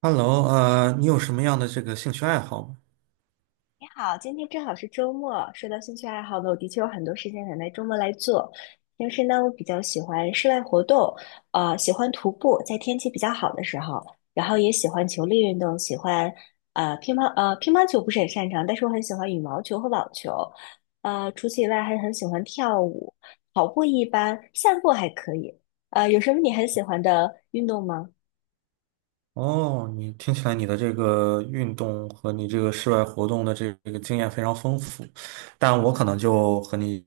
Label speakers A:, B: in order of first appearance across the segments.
A: Hello，你有什么样的这个兴趣爱好吗？
B: 你好，今天正好是周末。说到兴趣爱好呢，我的确有很多事情想在周末来做。平时呢，我比较喜欢室外活动，喜欢徒步，在天气比较好的时候，然后也喜欢球类运动，喜欢乒乓球不是很擅长，但是我很喜欢羽毛球和网球。除此以外，还很喜欢跳舞，跑步一般，散步还可以。有什么你很喜欢的运动吗？
A: 哦，你听起来你的这个运动和你这个室外活动的这个经验非常丰富，但我可能就和你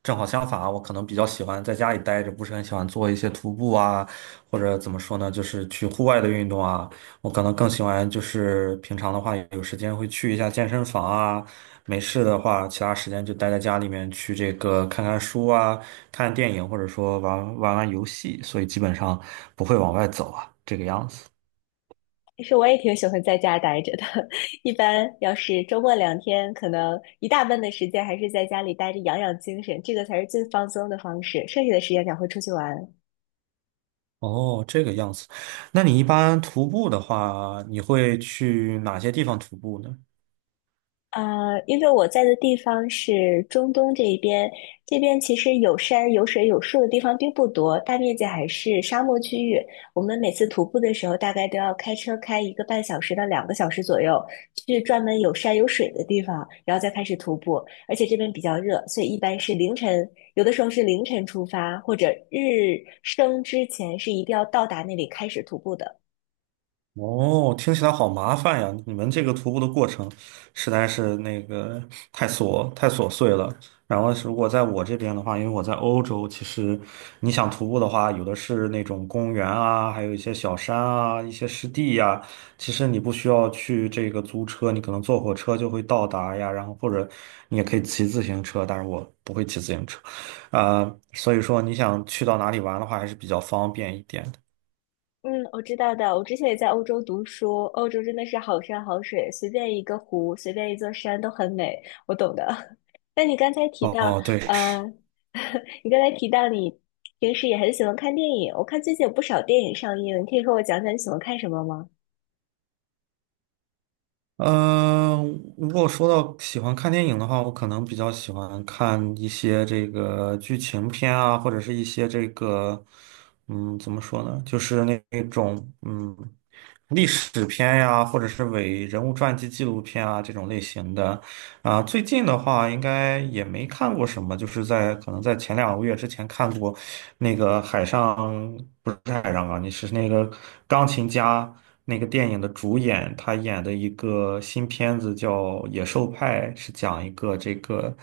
A: 正好相反啊，我可能比较喜欢在家里待着，不是很喜欢做一些徒步啊，或者怎么说呢，就是去户外的运动啊。我可能更喜欢就是平常的话有时间会去一下健身房啊，没事的话其他时间就待在家里面去这个看看书啊，看电影或者说玩玩游戏，所以基本上不会往外走啊，这个样子。
B: 其实我也挺喜欢在家待着的，一般要是周末两天，可能一大半的时间还是在家里待着养养精神，这个才是最放松的方式，剩下的时间才会出去玩。
A: 哦，这个样子。那你一般徒步的话，你会去哪些地方徒步呢？
B: 因为我在的地方是中东这一边，这边其实有山、有水、有树的地方并不多，大面积还是沙漠区域。我们每次徒步的时候，大概都要开车开1个半小时到2个小时左右，去专门有山有水的地方，然后再开始徒步。而且这边比较热，所以一般是凌晨，有的时候是凌晨出发，或者日升之前是一定要到达那里开始徒步的。
A: 哦，听起来好麻烦呀！你们这个徒步的过程实在是那个太琐碎了。然后是如果在我这边的话，因为我在欧洲，其实你想徒步的话，有的是那种公园啊，还有一些小山啊，一些湿地呀。其实你不需要去这个租车，你可能坐火车就会到达呀。然后或者你也可以骑自行车，但是我不会骑自行车，啊、所以说你想去到哪里玩的话，还是比较方便一点的。
B: 嗯，我知道的。我之前也在欧洲读书，欧洲真的是好山好水，随便一个湖，随便一座山都很美。我懂的。那你刚才提到，
A: 哦，对。
B: 呃，你刚才提到你平时也很喜欢看电影，我看最近有不少电影上映，你可以和我讲讲你喜欢看什么吗？
A: 嗯，如果说到喜欢看电影的话，我可能比较喜欢看一些这个剧情片啊，或者是一些这个，嗯，怎么说呢，就是那种嗯历史片呀，或者是伪人物传记纪录片啊这种类型的。啊，最近的话应该也没看过什么，就是在可能在前两个月之前看过那个海上，不是海上钢，你是那个钢琴家那个电影的主演，他演的一个新片子叫《野兽派》，是讲一个这个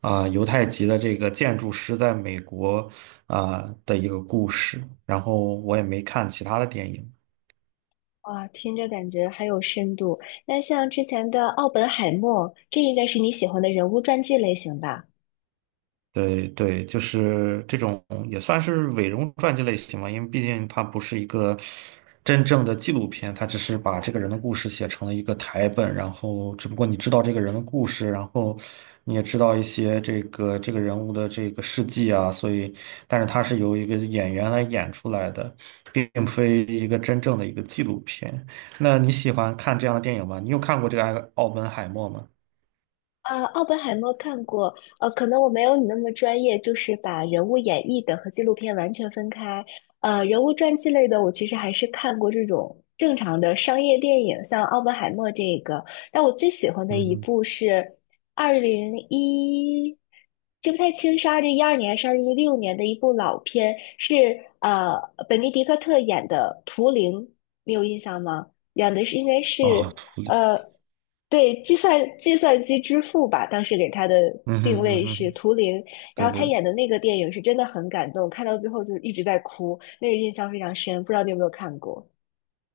A: 犹太籍的这个建筑师在美国的一个故事。然后我也没看其他的电影。
B: 哇，听着感觉很有深度。那像之前的《奥本海默》，这应该是你喜欢的人物传记类型吧？
A: 对对，就是这种也算是伪容传记类型嘛，因为毕竟它不是一个真正的纪录片，它只是把这个人的故事写成了一个台本，然后只不过你知道这个人的故事，然后你也知道一些这个人物的这个事迹啊，所以，但是它是由一个演员来演出来的，并非一个真正的一个纪录片。那你喜欢看这样的电影吗？你有看过这个《奥本海默》吗？
B: 啊，奥本海默看过，可能我没有你那么专业，就是把人物演绎的和纪录片完全分开。人物传记类的，我其实还是看过这种正常的商业电影，像奥本海默这个。但我最喜欢的
A: 嗯
B: 一
A: 哼。
B: 部是二零一，记不太清是2012年还是2016年的一部老片，是呃本尼迪克特演的《图灵》，你有印象吗？演的是应该
A: 哦，
B: 是。
A: 图里。
B: 呃，对，计算机之父吧，当时给他的
A: 嗯哼
B: 定
A: 嗯
B: 位是
A: 哼。
B: 图灵，然
A: 对
B: 后他
A: 对。
B: 演的那个电影是真的很感动，看到最后就一直在哭，那个印象非常深，不知道你有没有看过？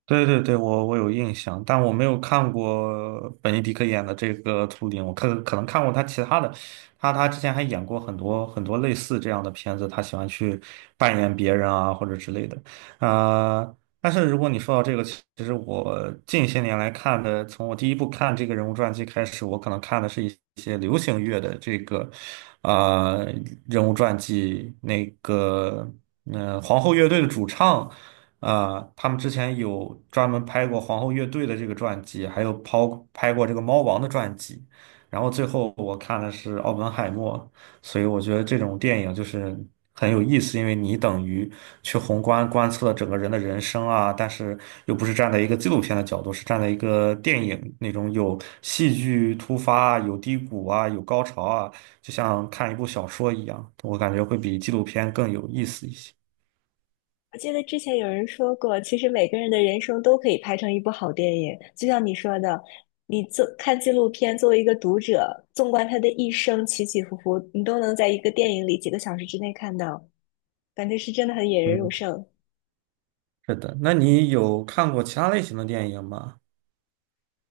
A: 对对对，我有印象，但我没有看过本尼迪克演的这个《图灵》，我可能看过他其他的，他之前还演过很多类似这样的片子，他喜欢去扮演别人啊或者之类的，啊、但是如果你说到这个，其实我近些年来看的，从我第一部看这个人物传记开始，我可能看的是一些流行乐的这个，啊人物传记，那个，嗯、皇后乐队的主唱。呃，他们之前有专门拍过皇后乐队的这个传记，还有拍过这个猫王的传记，然后最后我看的是奥本海默，所以我觉得这种电影就是很有意思，因为你等于去宏观观测整个人的人生啊，但是又不是站在一个纪录片的角度，是站在一个电影那种有戏剧突发啊、有低谷啊、有高潮啊，就像看一部小说一样，我感觉会比纪录片更有意思一些。
B: 我记得之前有人说过，其实每个人的人生都可以拍成一部好电影，就像你说的，你做看纪录片，作为一个读者，纵观他的一生起起伏伏，你都能在一个电影里几个小时之内看到，感觉是真的很引人入
A: 嗯。
B: 胜。
A: 是的，那你有看过其他类型的电影吗？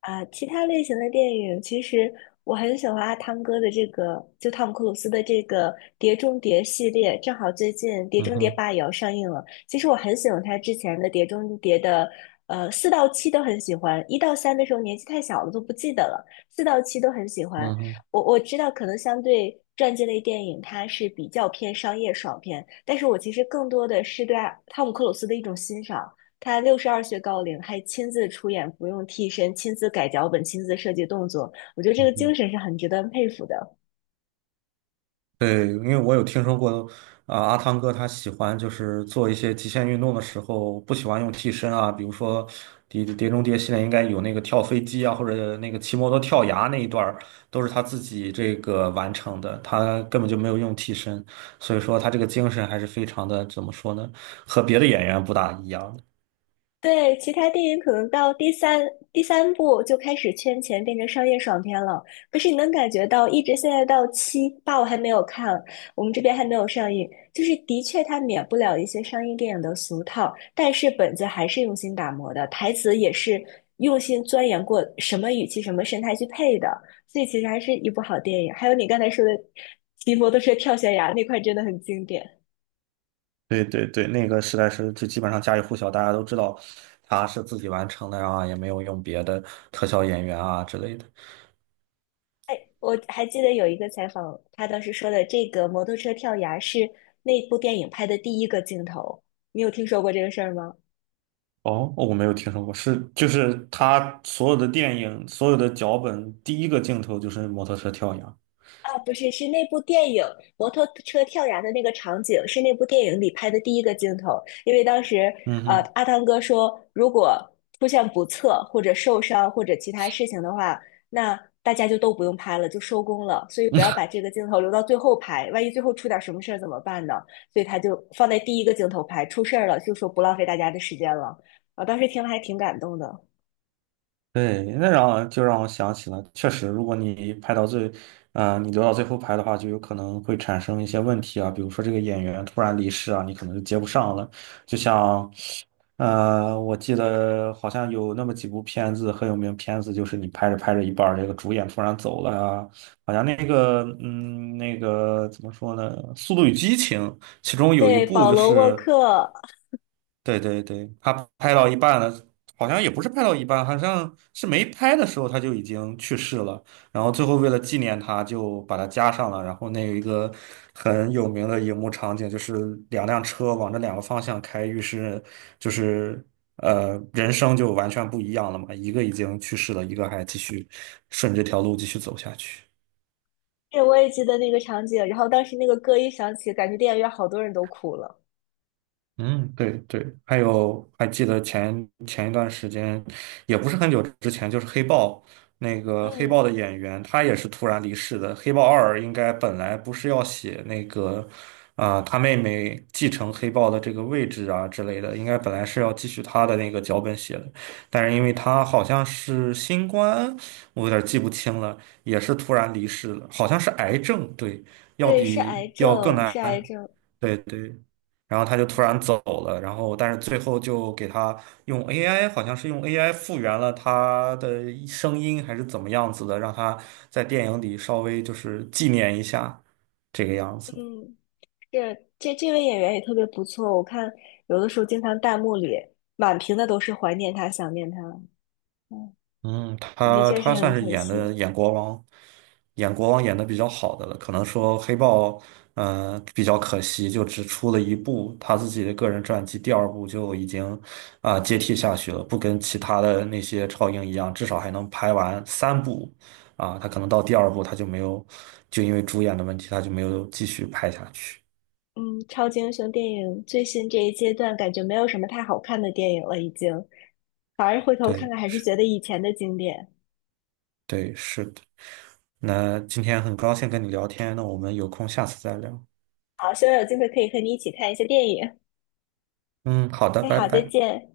B: 啊，其他类型的电影，其实我很喜欢阿汤哥的这个，就汤姆克鲁斯的这个《碟中谍》系列，正好最近《碟
A: 嗯
B: 中谍
A: 哼。
B: 八》也要上映了。其实我很喜欢他之前的《碟中谍》的，四到七都很喜欢，一到三的时候年纪太小了都不记得了，四到七都很喜欢。
A: 嗯哼。
B: 我知道可能相对传记类电影它是比较偏商业爽片，但是我其实更多的是对阿汤姆克鲁斯的一种欣赏。他62岁高龄还亲自出演，不用替身，亲自改脚本，亲自设计动作，我觉得这
A: 嗯
B: 个
A: 哼。
B: 精神是很值得佩服的。
A: 对，因为我有听说过，阿汤哥他喜欢就是做一些极限运动的时候，不喜欢用替身啊，比如说《碟中谍》系列应该有那个跳飞机啊，或者那个骑摩托跳崖那一段儿都是他自己这个完成的，他根本就没有用替身，所以说他这个精神还是非常的，怎么说呢，和别的演员不大一样。
B: 对，其他电影可能到第三部就开始圈钱，变成商业爽片了。可是你能感觉到，一直现在到七八，我还没有看，我们这边还没有上映。就是的确，它免不了一些商业电影的俗套，但是本子还是用心打磨的，台词也是用心钻研过，什么语气、什么神态去配的。所以其实还是一部好电影。还有你刚才说的《骑摩托车跳悬崖》那块，真的很经典。
A: 对对对，那个实在是就基本上家喻户晓，大家都知道他是自己完成的啊，也没有用别的特效演员啊之类的。
B: 哎，我还记得有一个采访，他当时说的这个摩托车跳崖是那部电影拍的第一个镜头，你有听说过这个事儿吗？
A: 哦，我没有听说过，是就是他所有的电影、所有的脚本，第一个镜头就是摩托车跳崖。
B: 啊，不是，是那部电影摩托车跳崖的那个场景，是那部电影里拍的第一个镜头。因为当时，
A: 嗯哼。
B: 阿汤哥说，如果出现不测或者受伤或者其他事情的话，那大家就都不用拍了，就收工了。所以不要把这个镜头留到最后拍，万一最后出点什么事儿怎么办呢？所以他就放在第一个镜头拍，出事儿了就说不浪费大家的时间了。我当时听了还挺感动的。
A: 对，那让就让我想起了，确实，如果你拍到最，你留到最后拍的话，就有可能会产生一些问题啊，比如说这个演员突然离世啊，你可能就接不上了。就像，我记得好像有那么几部片子很有名，片子就是你拍着拍着一半儿，这个主演突然走了啊，好像那个，嗯，那个怎么说呢，《速度与激情》其中有一
B: 对，
A: 部
B: 保
A: 就
B: 罗·沃
A: 是。
B: 克，
A: 对对对，他拍到一半了，好像也不是拍到一半，好像是没拍的时候他就已经去世了。然后最后为了纪念他，就把他加上了。然后那有一个很有名的荧幕场景，就是两辆车往这两个方向开，于是就是呃人生就完全不一样了嘛，一个已经去世了，一个还继续顺着这条路继续走下去。
B: 对，我也记得那个场景。然后当时那个歌一响起，感觉电影院好多人都哭了。
A: 嗯，对对，还有还记得前一段时间，也不是很久之前，就是黑豹，那个黑
B: 嗯，
A: 豹的演员，他也是突然离世的。黑豹二应该本来不是要写那个，他妹妹继承黑豹的这个位置啊之类的，应该本来是要继续他的那个脚本写的，但是因为他好像是新冠，我有点记不清了，也是突然离世了，好像是癌症，对，要
B: 对，是
A: 比
B: 癌
A: 要更
B: 症，是癌
A: 难。
B: 症。
A: 对对，然后他就突然走了，然后但是最后就给他用 AI，好像是用 AI 复原了他的声音还是怎么样子的，让他在电影里稍微就是纪念一下这个样子。
B: 嗯，这位演员也特别不错。我看有的时候经常弹幕里满屏的都是怀念他、想念他。嗯，
A: 嗯，
B: 的
A: 他
B: 确是
A: 他
B: 很
A: 算是
B: 可
A: 演的
B: 惜。
A: 演国王，演国王演的比较好的了。可能说黑豹，嗯、比较可惜，就只出了一部他自己的个人传记，第二部就已经接替下去了，不跟其他的那些超英一样，至少还能拍完三部，他可能到第二部他就没有，就因为主演的问题，他就没有继续拍下去。
B: 嗯，超级英雄电影最新这一阶段，感觉没有什么太好看的电影了，已经。反而回头看
A: 对
B: 看，还是觉得以前的经典。
A: 对，是的。那今天很高兴跟你聊天，那我们有空下次再聊。
B: 好，希望有机会可以和你一起看一些电影。
A: 嗯，好的，
B: 哎，
A: 拜
B: 好，再
A: 拜。
B: 见。